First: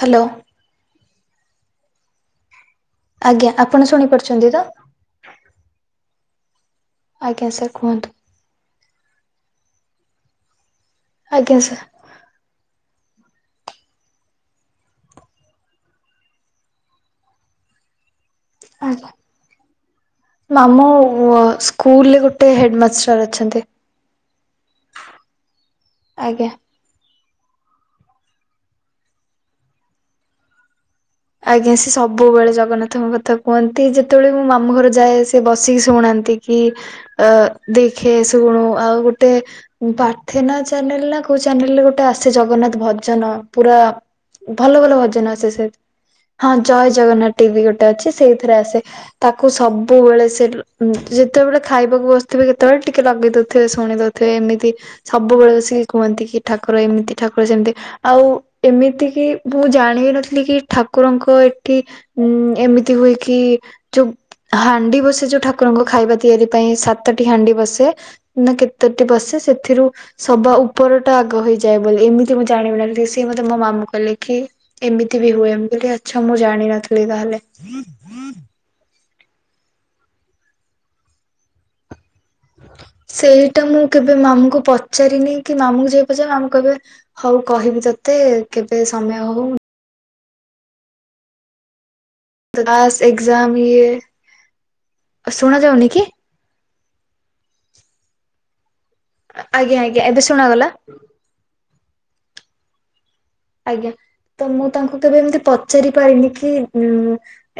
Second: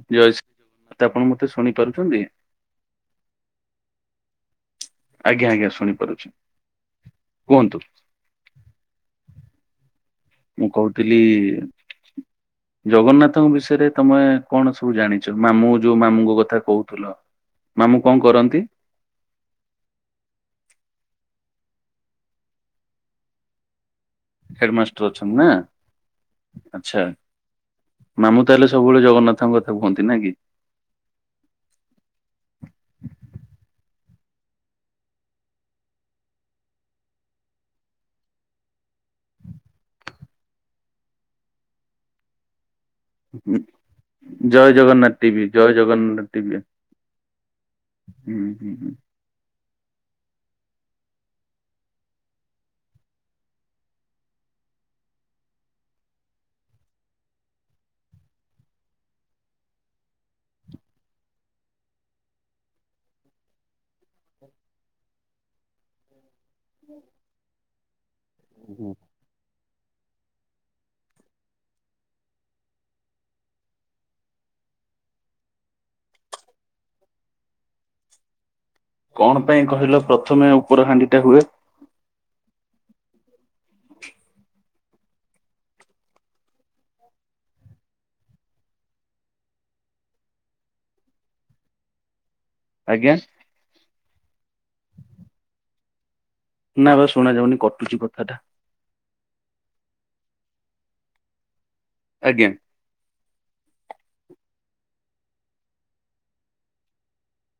Hello Jayashree ତ ଆପଣ ମତେ ଶୁଣିପାରୁଛନ୍ତି? ଆଜ୍ଞା, ଆପଣ ଶୁଣିପାରୁଛନ୍ତି ତ? ଆଜ୍ଞା, ଆଜ୍ଞା, ଶୁଣିପାରୁଛି। ଆଜ୍ଞା ସାର୍ କୁହନ୍ତୁ। ମୁଁ ଆଜ୍ଞା କହୁଥିଲି-ଇ ସାର୍ ଜଗନ୍ନାଥଙ୍କ ବିଷୟରେ ତମେ କଣ ସବୁ ଜାଣିଛ? ମାମୁଁ ଯୋଉ ମାମୁଁଙ୍କ କଥା କହୁଥିଲ! ମାମୁଁ କଣ କରନ୍? ଆଜ୍ଞ। ସ୍କୁଲରେ ଗୋଟେ ହେଡମାଷ୍ଟର ଅଛନ୍ତି। ହେଡମାଷ୍ଟର ଅଛନ୍ତି ନା ଆଜ୍ଞା। ଆଛା। ମାମୁ ତାହେଲେ ସବୁବେଳେ ଜଗନ୍ନାଥଙ୍କ କଥା କୁହନ୍ତି ନାକି। ଆଜ୍ଞା ସି ସବୁବେଳେ ଜଗନ୍ନାଥଙ୍କ କଥା କୁହନ୍ତି ଯେତେବେଳେ ମୁଁ ମାମୁ ଘର ଯାଏ ସେିଏ ବସିକି ଶୁଣାନ୍ତି। ଏମିତିକି ଦେଖେ ଶୁଣୁ ଆଉ ଗୋଟେ ପାଠେନା ଚ୍ୟାନେଲ। କୋଉ ଚାେଲରେ ଗୋଟେ ଆସେ ଜଗନ୍ନାଥ ଭଜନ ପୁରା ଜୟ ଭଲ ଭଲ ଜଗନ୍ନାଥ ଭଜନ ଟିଭି ଆସେ ଜୟ ସେ। ଜଗନ୍ନାଥ ହଁ ଟିଭି ଜୟ ଜଗନ୍ନାଥ ଟିଭି ଗୋଟେ ଅଛି ହୁଁ ସେଇଥିରେ ହୁଁ ଆସେ ତାକୁ ସବୁ ସବୁବେଳେ ସେ ଯେତେବେଳେ ଖାଇବାକୁ ବସିଥିବେ କେତେବେଳେ ଟିକେ ଲଗେଇଦଉଥିବେ ଶୁଣି ଦେଉଥିବେ ଏମିତି ସବୁବେଳେ ବସିକି କୁହନ୍ତି କି ଠାକୁର ଏମିତି ଠାକୁର ସେମିତି ଆଉ ଏମିତି କି ମୁଁ ଜାଣ ଜାଣିିବ ନଥିଲି କି ଠାକୁରଙ୍କ ଏଠି ଉଁ ଏମିତି ହୁଏ କି ଯୋଉ ହାଣ୍ଡି ବସି ଯୋଉ ଠାକୁରଙ୍କୁ ଖାଇବା। ତିଆରି ପାଇଁ ସାତଟି ହାଣ୍ଡି ବସେ ନା ହୁଁ। କେତୋଟି ବସେ ଏଥିରୁ ସବା ଉପରଟା ଆଗ ହେଇଯାଏ ବୋଲି ଏମିତି ମୁଁ ଜାଣିବି ନା ସେ ମତେ ମୋ ମାମୁ କହିଲେ କି ଏମିତି ବି ହୁଏ ଏମିତି ଆଚ୍ଛା ମୁଁ ଜାଣିନଥିଲି ତାହେଲେ। କଣ ପାଇଁ କହିଲ ପ୍ରଥମେ ଉପରହାାଣ୍ଡିଟା ହୁଏ। ସେଇଟା ମୁଁ କେବେ ମାମୁଙ୍କୁ ପଚାରିନି କି ମାମୁଁଙ୍କୁ ଯାଇ ପଚାରିବି ମାମୁଁ କେବେ ହଉ କହିବି ତତେ। ମତେ କେବେ ସମୟ ହଉ। କ୍ଲାସ ଆଜ୍ଞା ଏକ୍ଜାମ ଇଏ ଶୁଣ ଯାଉନି କି? ନା ବା ଶୁନାାଯାଉନ କଟୁଛି କଥାଟା। ଆଜ୍ଞା ଆଜ୍ଞା ଏବେ ଶୁଣାଗଲା। ଆଜ୍ଞ। ଆଜ୍ଞା। ତ ମୁଁ ତାଙ୍କୁ କେବେ ଏମତି ପଚାରି ପାରିନି କି ଉ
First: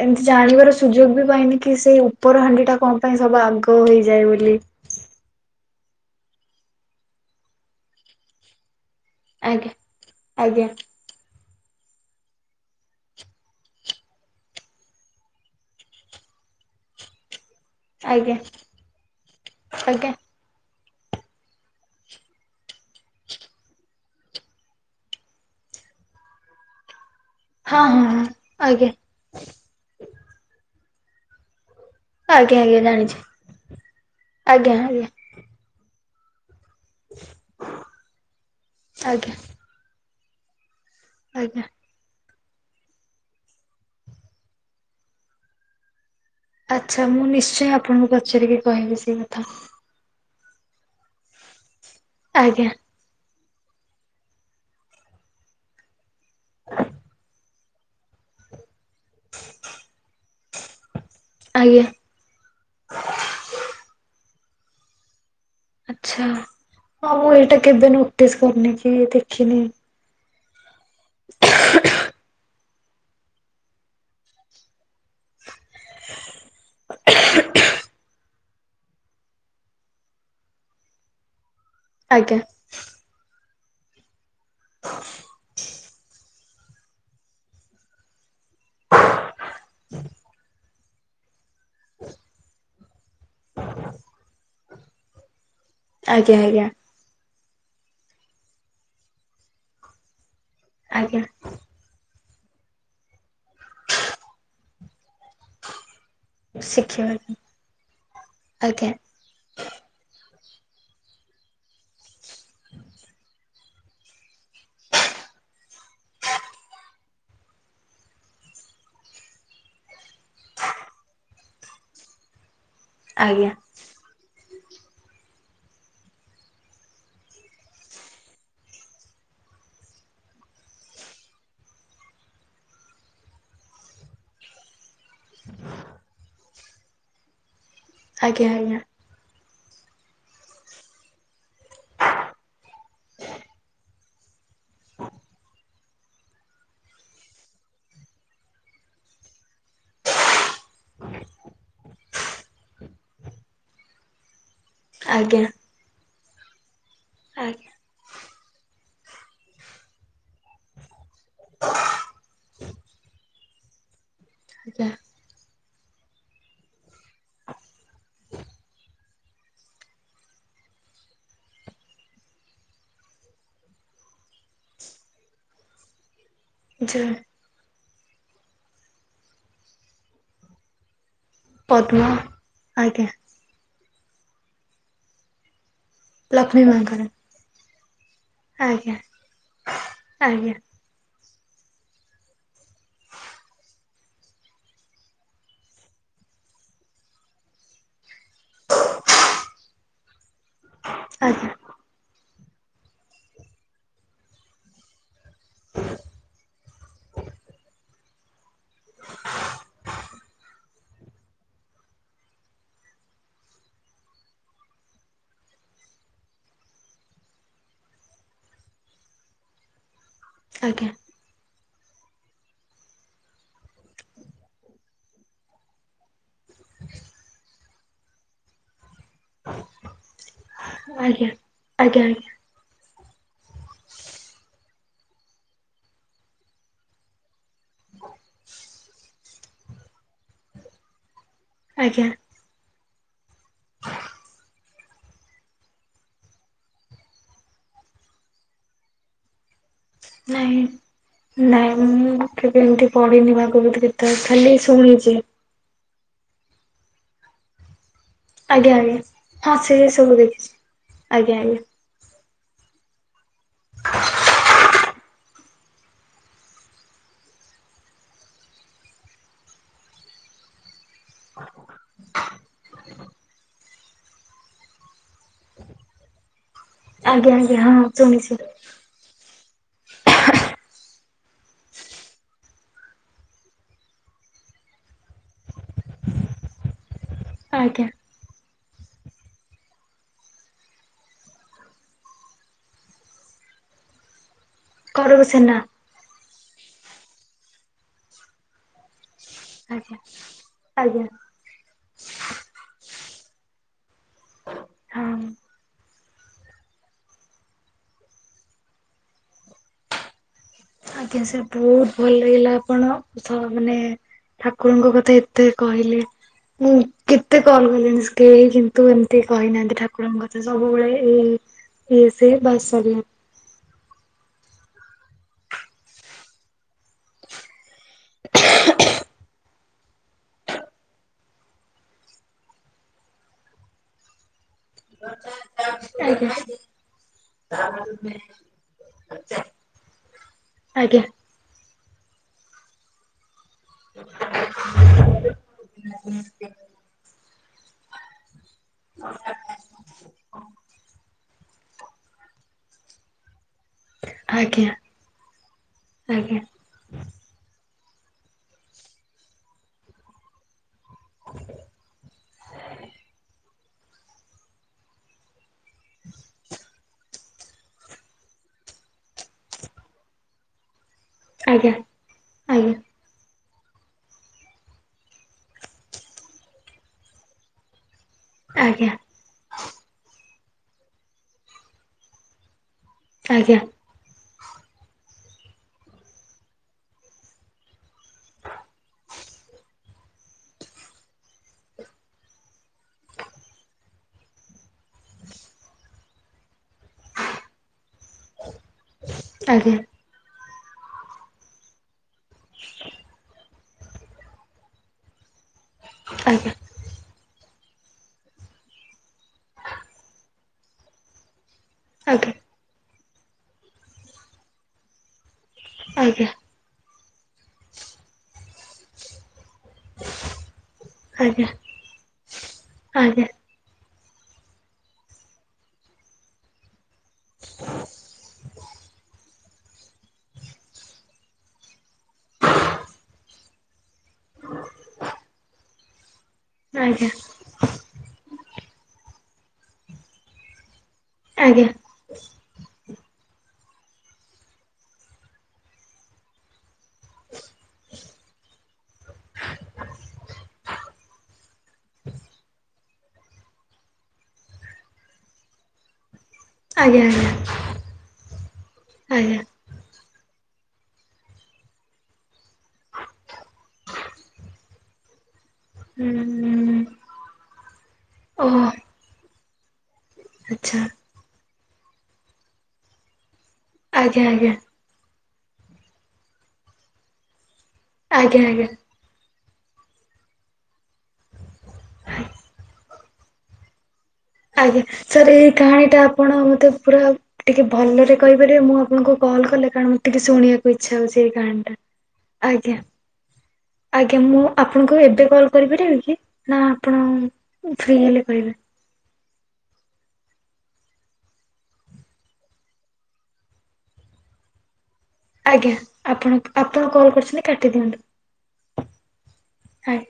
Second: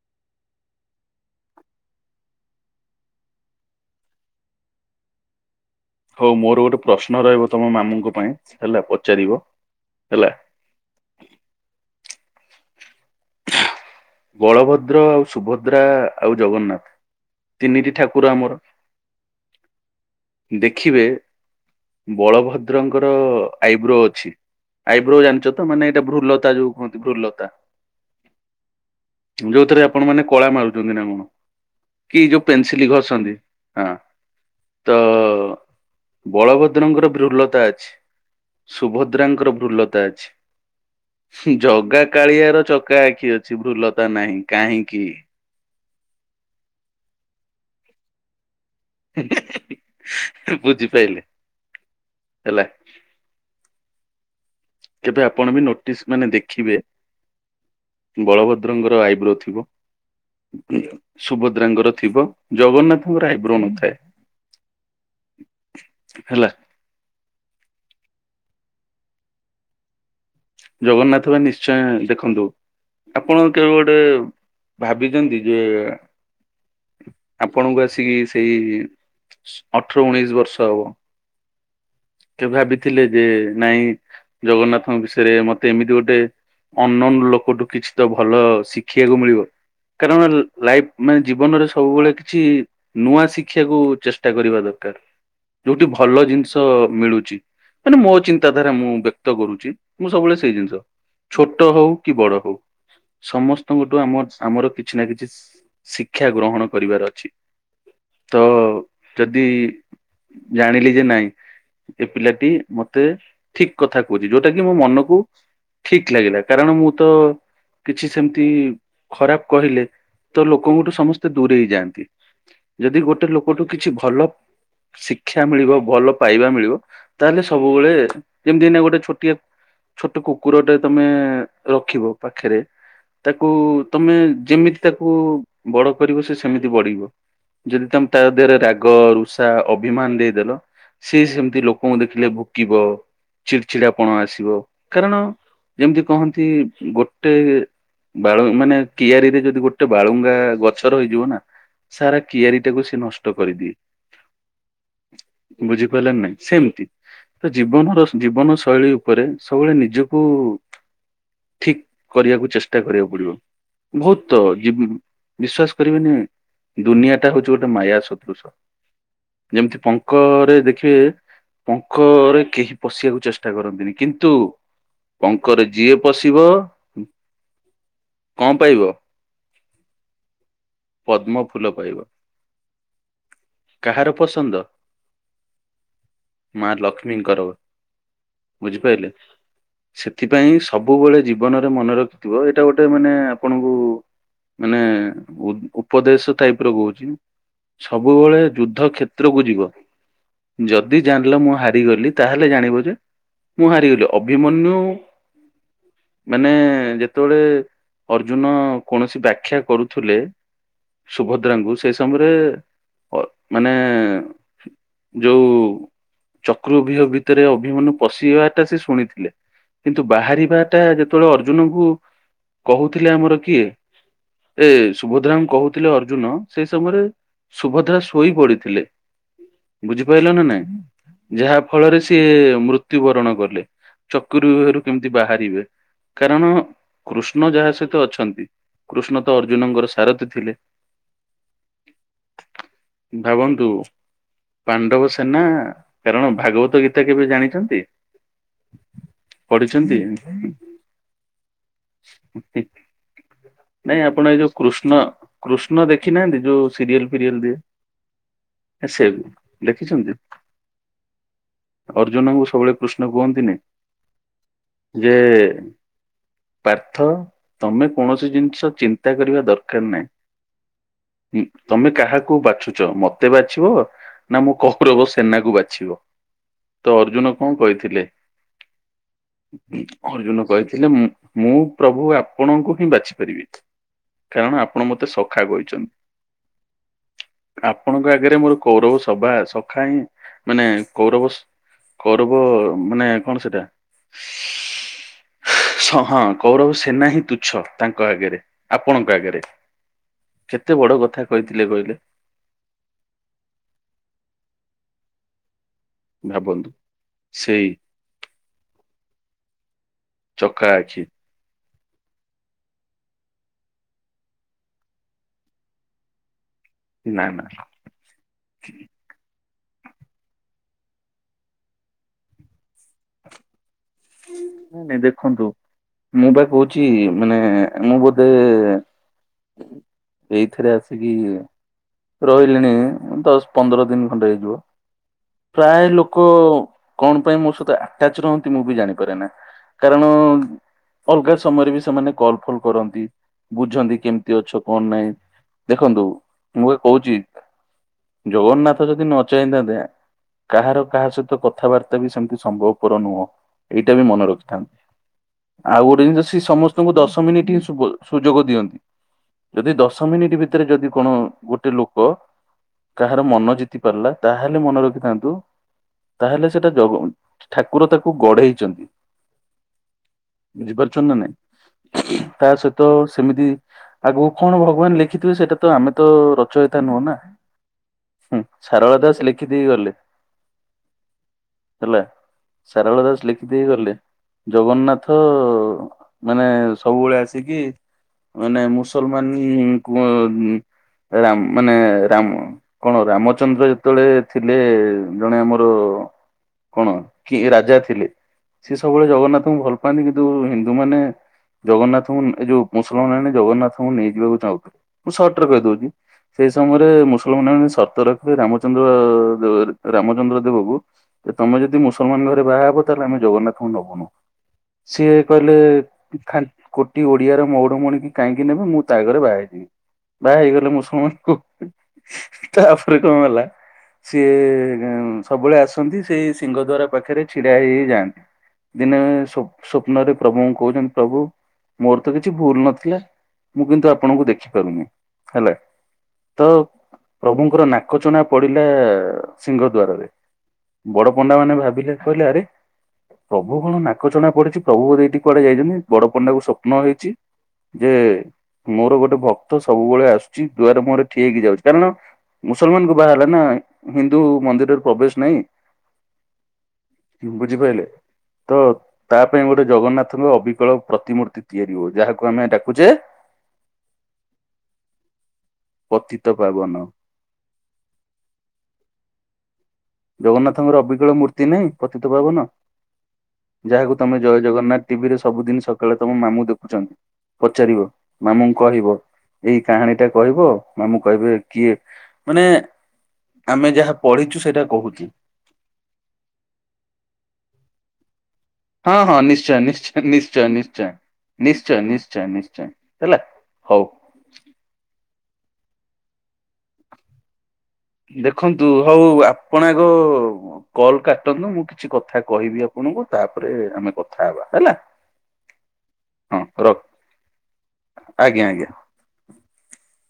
ଏମତି ଜାଣିବାର ସୁଯୋଗ ବି ପାଇନି କି। କି ସେଇ ଉପର ହାଣ୍ଡି ଟା କଣ ପାଇଁ ସବୁ ଆଗ ହେଇଯାଏ ବୋଲି। [unintelligible] ହଉ ମୋର ଗୋଟେ ପ୍ରଶ୍ନ ରହିବ ତମ ମାମୁଙ୍କ ପାଇଁ ହେଲା ପ ଆଜ୍ଞା ଆଜ୍ଞା। ବଳଭଦ୍ର ଆଉ ସୁଭଦ୍ରା ଆଉ ଜଗନ୍ନାଥ। ତିନିଟି ଠାକୁର ଆଜ୍ଞା ଆମର ଆଜ୍ଞା ଦେଖିବେ ବଳଭଦ୍ରଙ୍କର ଆଇବ୍ରୋ ଅଛି। ଆଇବ୍ରୋ ଜାଣିଛ ତ ମାନେ ଏଇଟା ଭୃଲତା ଯୋଉ କୁହନ୍ତି ଭୃଲତା। ହଁ ହଁ ଆଜ୍ଞା। ଯୋଉଥିରେ ଆପଣ ମାନେ କଳା ମାରୁଛନ୍ତି ନା କଣ। କି ଯୋଉ ଆଜ୍ଞା ଆଜ୍ଞା ପେନସିଲ ଜାଣିଛି ଘସଛନ୍ତି ହଁ ଆଜ୍ଞା ତ ଆଜ୍ଞା। ବଳଭଦ୍ରଙ୍କର ବୃଲତା ଅଛି ଆଜ୍ଞା ସୁଭଦ୍ରାଙ୍କର ବୃଲତା ଅଛି। ଆଜ୍ଞା ଜଗା କାଳିଆର ଚକା ଆଖି ଅଛି ଭୁଲତା ନାହିଁ କାହିଁକି? ଆଚଛା ମୁଁ ନିଶ୍ଚୟ ଆପଣଙ୍କୁ ପଚାରିକି କହିବି ସେଇ କଥା। ବୁଝି ପାଇଲେ ହେଲା। ଆଜ୍ଞା କେବେ ଆପଣ ବି ନୋଟିସ୍ ମାନେ ଦେଖିବେ ବଳବଦ ରଙ୍ଗର ଆଇବ୍ରୋ ଥିବ। ଆଜ୍ଞା ସୁଭଦ୍ରାଙ୍କର ଥିବ ଜଗନ୍ନାଥଙ୍କର ଆଇବ୍ର ନ ଥାଏ। ଆଛା ହଁ ମୁଁ ଏଇଟା କେବେ ନୋଟିସ କରିନି କି ଦେଖିନି। ଜଗନ୍ନାଥ ଭ ନିଶ୍ଚୟ ଦେଖନ୍ତୁ। ଆପଣ କେବେ ଗୋଟେ ଭାବିଛନ୍ତି ଯେ ଆପଣଙ୍କୁ ଆସିକି ସେଇ ଅଠର ଉଣେଇଶି ବର୍ଷ ହବ। ଆଜ୍ଞା। କେ ଭାବିଥିଲେ ଯେ ନାଇଁ ଜଗନ୍ନାଥଙ୍କ ବିଷୟରେ ମତେ ଏମିତି ଗୋଟେ। ଅନନୋନ ଲୋକଠୁ କିଛି ତ ଭଲ ଶିଖିବାକୁ ମିଳିବ କାରଣ ଲାଇଫ ମାନେ ଜୀବନରେ ସବୁବେଳେ କିଛି ନୂଆ ଶିଖିବାକୁ ଚେଷ୍ଟା କରିବା ଦରକାର। ଯୋଉଠି ଭଲ ଆଜ୍ଞା ଜିନିଷ ଆଜ୍ଞା ମିଳୁଛି ମାନେ ମୋ ଚିନ୍ତାଧାରା ମୁଁ ବ୍ୟକ୍ତ କରୁଛି ମୁଁ ସବୁବେଳେ ସେଇ ଜିନିଷ ଆଜ୍ଞା ଛୋଟ ହଉ କି ବଡ ହଉ ସମସ୍ତଙ୍କଠୁ ଆମ ଆମର କିଛି ନା କିଛି ଶିକ୍ଷା ଗ୍ରହଣ ଶିଖିବା କରିବାର ଅଛି। ତ ଆଜ୍ଞା। ଯଦି ଜାଣିଲି ଯେ ନାଇଁ ଏ ପିଲାଟି ମତେ ଠିକ କଥା କହୁଛି ଯୋଉଟା କି ମୋ ମନକୁ ଠିକ ଲାଗିଲା କାରଣ ମୁଁ ତ କିଛି ସେମିତି ଖରାପ କହିଲେ ତ ଲୋକଙ୍କଠୁ ସମସ୍ତେ ଦୂରେଇଯାଆନ୍ତି। ଯଦି ଗୋଟେ ଆଜ୍ଞା ଲୋକଠୁ କିଛି ଭଲ ଶିକ୍ଷା ମିଳିବ ଭଲ ପାଇବା ମିଳିବ। ତାହେଲେ ସବୁବେଳେ ଯେମିତିନା ଗୋଟେ ଛୋଟିଆ ଛୋଟ କୁକୁରଟା ତମେ ରଖିବ ପାଖରେ ତାକୁ ତମେ ଯେମିତି ତାକୁ ବଡ କରିବ ସେ ସେମିତି ବଢିବ ଯଦି ତମେ ତା ଆଜ୍ଞା ଦେହରେ ଆଜ୍ଞା ରାଗ ରୁଷା ତା ଅଭିମାନ ଦେଇଦଲ ସେ ସେମିତି ର ମୁଁ ଦେଖିଲେ ଭୁକିବ ଚିଡିଚିଡାପଣ ଆସିବ କାରଣ ଯେମିତି କହନ୍ତି ଗୋଟେ ବାଳ ମାନେ କିଆରୀରେ ଯଦି ଗୋଟେ ବାଳୁଙ୍ଗା ଗଛ ରହିଯିବ ନା ସାରା କିଆରି ଟାକୁ ସେ ନଷ୍ଟ କରିଦିଏ। ଆଜ୍ଞା ବୁଝିପାରିଲେ ନାଁ ନାଇଁ ସେମିତି ତ ଆଜ୍ଞା ଜୀବନର ଜୀବନ ଶୈଳୀ ଉପରେ ସବୁବେଳେ ନିଜକୁ ଠିକ୍ କରିବାକୁ ଚେଷ୍ଟା କରିବାକୁ ପଡିବ। ବହୁତ ତ ଆଜ୍ଞା ବିଶ୍ୱାସ କରିବନି ଦୁନିଆଟା ହଉଛି ଗୋଟେ ମାୟା ସଦୃଶ। ଯେମିତି ପଙ୍କଅରେ ଦେଖିବେ ପଙ୍କଅରେ କେହି ପଶିବାକୁ ଚେଷ୍ଟା କରନ୍ତିନି କିନ୍ତୁ ପଙ୍କରେ ଯିଏ ପଶି ଟିବ ଯ କଣ ପାଇବ ପଦ୍ମ ଫୁଲ ପଦ୍ମ ପାଇବ। ଆଜ୍ଞା କାହାର ପସନ୍ଦ ଲକ୍ଷ୍ମୀ ମା ମାଙ୍କର ଲକ୍ଷ୍ମୀଙ୍କର। ଆଜ୍ଞା ବୁଝିପାରିଲେ ସେଥିପାଇଁ ଆଜ୍ଞା ସବୁବେଳେ ଜି ଜୀବନରେ ମନେ ରଖିଥିବ ଏଇଟା ଗୋଟେ ମାନେ ଆପଣଙ୍କୁ ମାନେ ଉ ଉପଦେଶ ଟାଇପର କହୁଛି। ସବୁବେଳେ ଯୁଦ୍ଧ କ୍ଷେତ୍ରକୁ ଯିବ। ଯଦି ଜାଣିଲ ଆଜ୍ଞା ମୁଁ ହାରିଗଲି ତାହେଲେ ଜାଣିବ ଯେ ମୁଁ ହାରିଗଲି ଅଭିମନ୍ୟୁ ମାନେ ଯେତେବେଳେ ଅର୍ଜୁନ କୌଣସି ବାଖ୍ୟା କରୁଥିଲେ। ସୁଭଦ୍ରାଙ୍କୁ ସେଇ ସମୟରେ ଅ ମାନେ ଯୋଉ ଚକ୍ରୁବିହ ଭିତରେ ଅଭିମନ୍ୟୁ ପଶିବାଟା ସେ ଶୁଣିଥିଲେ କିନ୍ତୁ କିନ୍ତୁ ଆଜ୍ଞା ବାହାରିବାଟା ଆଜ୍ଞା ଯେତେବେଳେ ଅର୍ଜୁନଙ୍କୁ କହୁଥିଲେ ଆମର କିଏ ଏ ସୁଭଦ୍ରା କହୁଥିଲେ ଅର୍ଜୁନ ସେଇ ସମୟରେ ସୁଭଦ୍ରା ଶୋଇ ପଡ଼ିଥିଲେ। ବୁଝିପାରିଲ ନାଁ ଆଜ୍ଞା ନାଇଁ ଯାହା ଫଳରେ ସିଏ ଆଜ୍ଞା ମୃ ମୃତୁବରଣ କଲେ ଚକ୍ରୁବ୍ୟୁହରୁ କେମିତି ବାହାରିବେ କାରଣ କୃଷ କୃଷ୍ଣ ଯାହା ସହିତ ଅଛନ୍ତି କୃଷ୍ଣତ ଅର୍ଜୁନଙ୍କର ସାରଥୀ ଥିଲେ। ଆଜ୍ଞା। ଭାବନ୍ତୁ। ପାଣ୍ଡବସେନା କାରଣ ଭାଗବତଗୀତା କେବେ ଜାଣିଛନ୍ତି? ପଢିଛନ୍ତି? ନାଇଁ ନାଇଁ ମୁଁ କେବେ ଏମତି ପଢିନି ଭାଗବତଗୀତା ଖାଲି ଶୁଣିଛି। ନା ଦେଖିନାହାନ୍ତି ଯୋଉ ସିରିଏଲ ଫିରିଏଲେ ଆଜ୍ଞା ଦିଏ ଆଜ୍ଞା ସେ ବି ହଁ ସେ ସବୁ ଦେଖିଛି ଆଜ୍ଞା ଆଜ୍ଞା। ଅର୍ଜନଙ୍କୁ ସବୁବେଳେ କୃଷ୍ଣ କୁହନ୍ତିନି। ଯେ ପାର୍ଥ ତମେ କୌଣସି ଜିନିଷ ଚିନ୍ତା କରିବା ଦରକାର ନାହିଁ। ତମେ କାହାକୁ ବାଛୁଚ ମତେ ବାଛିବ ନା ମୋ କକୁରବ ସେନାକୁ ବାଛିବ। ତ ଆଜ୍ଞା ଅର୍ଜୁନ ଆଜ୍ଞା କଣ ହଁ କହିଥିଲେ? ଶୁଣିଛି ଅର୍ଜୁନ କହିଥିଲେ ମୁଁ ପ୍ରଭୁ ଆପଣଙ୍କୁ ହିଁ ବାଛି ପାରିବି। କାରଣ ଆପଣ ମୋତେ ସଖା କହିଛନ୍ତି। ଆଜ୍ଞା ଆପଣଙ୍କ ଆଗରେ ମୋର କୌରବ ସଭା ସଖା ହିଁ ମାନେ କୌରବ କୋଉରବ ମାନେ କଣ ସେଟା କରବ ସେନା [inaudible] ହଁ କୌରବ ସେନା ହିଁ ତୁଛ ତାଙ୍କ ଆଗରେ ଆପଣ ଆଗରେ ଆଜ୍ଞା। କେତେ ବଡ଼ ଆଜ୍ଞା କଥା କହିଥିଲେ କହିଲେ। ହଁ। ଭାବନ୍ତୁ ସେଇ ଚକା ଆଖି ଆଜ୍ଞା ସାର୍ ବହୁତ ଭଲ ଲାଗିଲା ଆପଣ ମାନେ ଠାକୁରଙ୍କ କଥା ଏତେ କହିଲେ। ମୁଁ ନା କେତେ ନା କଲ୍ କଲିଣିି କେହି କିନ୍ତୁ ଏମିତି କହିନାହାନ୍ତି। ଠାକୁରଙ୍କ କଥା ସବୁବେଳେ ଏଇ ଇଏ ସେ ବାସ ଦି ନାଇଁ ନାଇଁ ଦେଖନ୍ତୁ। ମୁଁ ପାଇଁ କହୁଛି ମାନେ ମୁଁ ବୋଧେ [inaudible] ଏଇଥିରେ ଆସିକି ରହିଲିଣି ଦଶ ପନ୍ଦର ଦିନ ଖଣ୍ଡେ ହେଇଯିବ। ପ୍ରାୟ ଲୋକ ଆଜ୍ଞା କଣ ପାଇଁ ମୋ ସହିତ ଆଟାଚ ରହନ୍ତି ମୁଁ ବି ଜାଣିି କାରଣ ଆଜ୍ଞା ଅଲଗା ସମୟରେ ବି ସେମାନେ କଲ ଫଲ କରନ୍ତି। ବୁଝନ୍ତି କେମିତି ଅଛ କଣ ନାଇଁ ଦେଖନ୍ତୁ ମୁଁ ଏ କହୁଛି ଜଗନ୍ନାଥ ଯଦି ନ ଚାହିଁଥାନ୍ତେ କାହାର କାହା ସତ କଥାବାର୍ତ୍ତା ବି ସେମିତି ସମ୍ଭବପର ନୁହଁ। ଏଇଟା ବି ମନେ ଆଜ୍ଞା ରଖିଥାନ୍ତି। ଆଉ ଗୋଟେ ଜିନିଷ ସେ ଆଜ୍ଞା ସମସ୍ତଙ୍କୁ ଦଶ ମିନିଟ ହିଁ ସୁଯୋଗ ଦିଅନ୍ତି ଯଦି ଦଶ ମିନିଟ ଭିତରେ ଯଦି କଣ ଗୋଟେ ଲୋକ କାହାର ମନ ଜିତି ପାରିଲା ତାହେଲେ ମନେ ରଖିଥାନ୍ତୁ ତାହେଲେ ସେଟା ଜଗ ଠାକୁର ତାକୁ ଗଢେଇ ଛନ୍ତି। ବୁଝିପା ନାଇଁ ଆଜ୍ଞା ତା ଆଜ୍ଞା। ସହିତ ସେମିତି ଆଗକୁ କଣ ଭଗବାନ ଲେଖିଥିବେ ସେଇଟା ତ ଆମେ ତ ରଚୟଥା ନୁହଁ ନା। ହୁଁ ଆଜ୍ଞା ସାରଳା ଦାସ ଲେଖି ଦେଇ ଗଲେ ହେଲା ସାରଳା ଦାସ ଆଜ୍ଞା ଦେଇ ଗଲେ ଜଗନ୍ନାଥ ମାନେ ସବୁବେଳେ ଆସିକି ମାନେ ମୁସଲମାନ ରାମ ମାନେ ରାମ କଣ ରାମଚନ୍ଦ୍ର ଯେତେବେଳେ ଥିଲେ ଜଣେ ଆମର କଣ କି ରାଜା ଥିଲେ ସିଏ ସବୁବେଳେ ଜଗନ୍ନାଥଙ୍କୁ ଭଲ ଆଜ୍ଞା ପାଆନ୍ତି। କିନ୍ତୁ ହିନ୍ଦୁ ମାନେ ଜଗନ୍ନାଥ ଏ ଯୋଉ ମୁସଲମାନେ ଜଗନ୍ନାଥଙ୍କୁ ନେଇ ଯିବାକୁ ଚାହୁଁ ମୁଁ ସଟରେ କହିଦେଉଛି। ସେଇ ସମୟରେ ମୁସଲମାନ ମାନେ ସର୍ତ ରଖିବେ ରାମଚନ୍ଦ୍ର ଦେ ରାମଚନ୍ଦ୍ର ଦେବକୁ ତମେ ଯଦି ମୁସଲମାନ ଆଜ୍ଞା ଘରେ ବାହା ହବ ତାହେଲେ ଆମେ ଜଗନ୍ନାଥଙ୍କୁ ନବୁନୁ ସିଏ କହିଲେ ଆଜ୍ଞା କୋଟି ଓଡିଆର ମଉଡ ମଣିକି କାହିଁକି ନେବେ ମୁଁ ତା ଘରେ ବାହାହେଇଯିବି। ବାହା ହେଇଗଲେ ମୁସଲମାନ କ ଆଜ୍ଞା ତାପରେ କଣ ଆଜ୍ଞା ହେଲା ସିଏ ଗେଁ ସବୁବେଳେ ଆସନ୍ତି ସେଇ ସିଙ୍ଗ ଦ୍ଵାର ପାଖରେ ଛିଡା ହେଇ ହେଇ ଯାଆନ୍ତି। ଦିନେ ସ୍ବ ସ୍ବପ୍ନରେ ପ୍ରଭୁଙ୍କୁ କହୁଛନ୍ତି ପ୍ରଭୁ ମୋର ତ କିଛି ଭୁଲ ନଥିଲା ମୁଁ କିନ୍ତୁ ଆପଣଙ୍କୁ ଦେଖି ପାରୁନି? ହେଲା। ତ ପ୍ରଭୁଙ୍କର ନାକ ଚଣା ପଡିଲା ସିଙ୍ଘ ଦ୍ବାରରେ। ବଡ ପଣ୍ଡା ଆଜ୍ଞା ଆଜ୍ଞା ମାନେ ଆଜ୍ଞା ଭାବିଲେ କହିଲେ ଆରେ ପ୍ରଭୁ କଣ ନାକଚଣା ପଡିଛି। ପ୍ରଭୁ [unintelligible] କୁଆଡେ ଯାଇଛନ୍ତି ବଡ ପଣ୍ଡାକୁ ସ୍ବ ନ ହେଇଛି। ଯେ ମୋର ଗୋଟେ ଭକ୍ତ ସବୁବେଳେ ଆସୁଛି। ଦୁଆରେ ମୋର ଠିଆହେଇକି ଯାଉଛି। କାରଣ ମୁସଲମାନକୁ ବାହା ହେଲା ନା ହିନ୍ଦୁ ମନ୍ଦିରରେ ପ୍ରବେଶ ନାହିଁ। ଆଜ୍ଞା ବୁଝିପାଇଲେ ତ ଆଜ୍ଞା ତା ଆଜ୍ଞା ପାଇଁ ଗୋଟେ ଜଗନ୍ନାଥ ଥଙ୍କ ଅବିକଳ ପ୍ରତିମୂର୍ତ୍ତି ତିଆରି ହଉ ଯାହାକୁ ଆମେ ଡାକୁଛେ ପତିିତ ପାବନ। ହୁଁ ଓହୋ ଜଗନ୍ନାଥଙ୍କର ଆଚ୍ଛା ଅବିକଳ ମୂର୍ତ୍ତି ନାହିଁ? ପତିତ ପାବନ। ଯାହାକୁ ତମେ ଆଜ୍ଞା ଜୟ ଆଜ୍ଞା ଜଗନ୍ନାଥ ଟିଭିରେ ସବୁଦିନ ସକାଳେ ତମ ମାମୁଁ ଦେଖୁଛନ୍ତି। ପଚାରିବ ଆଜ୍ଞା ମାମୁଁଙ୍କୁ ଆଜ୍ଞା କହିବ ଏଇ କାହାଣୀଟା କହିବ ମାମୁଁ କହିବେ କିଏ? ମାନେ ଆମେ ଯାହା ପଢିଛୁ ସେଇଟା [unintelligible] କହୁଛି ସାର୍ ଏଇ କାହାଣୀ ଟା ଆପଣ ମତେ ପୁରା ଟିକେ ଭଲରେ କହିପାରିବେ ମୁଁ ହଁ ଆପଣଙ୍କୁ ହଁ କଲ୍ ନିଶ୍ଚୟ କଲେ କାରଣ ନିଶ୍ଚୟ ଟିକେ ନିଶ୍ଚୟ ଶୁଣିବାକୁ ନିଶ୍ଚୟ। ଇଚ୍ଛା ହଉଛି ଏଇ କାହାଣୀଟା ନିଶ୍ଚୟ ନିଶ୍ଚୟ ନିଶ୍ଚୟ ଆଜ୍ଞା। ହେଲା ହଉ। ଆଜ୍ଞା ମୁଁ ଆପଣଙ୍କୁ ଏବେ କଲ କରିପାରିବି କି? ନା ଆପଣ ଫ୍ରି ହେଲେ କହିବେ ଦେଖନ୍ତୁ ହଉ ଆ ପଣ ଆଗ କଲ କାଟନ୍ତୁ। ମୁଁ କିଛି କଥା କହିବି ଆପଣଙ୍କୁ। ତାପରେ ଆମେ କଥା ହେବା। ହେଲା। ଆଜ୍ଞା ଆପଣ ହଁ ର ଆପଣ କଲ କରିଛନ୍ତି କାଟି ଦିଅନ୍ତୁ। ଆଜ୍ଞା ଆଜ୍ଞା। ହାଏ।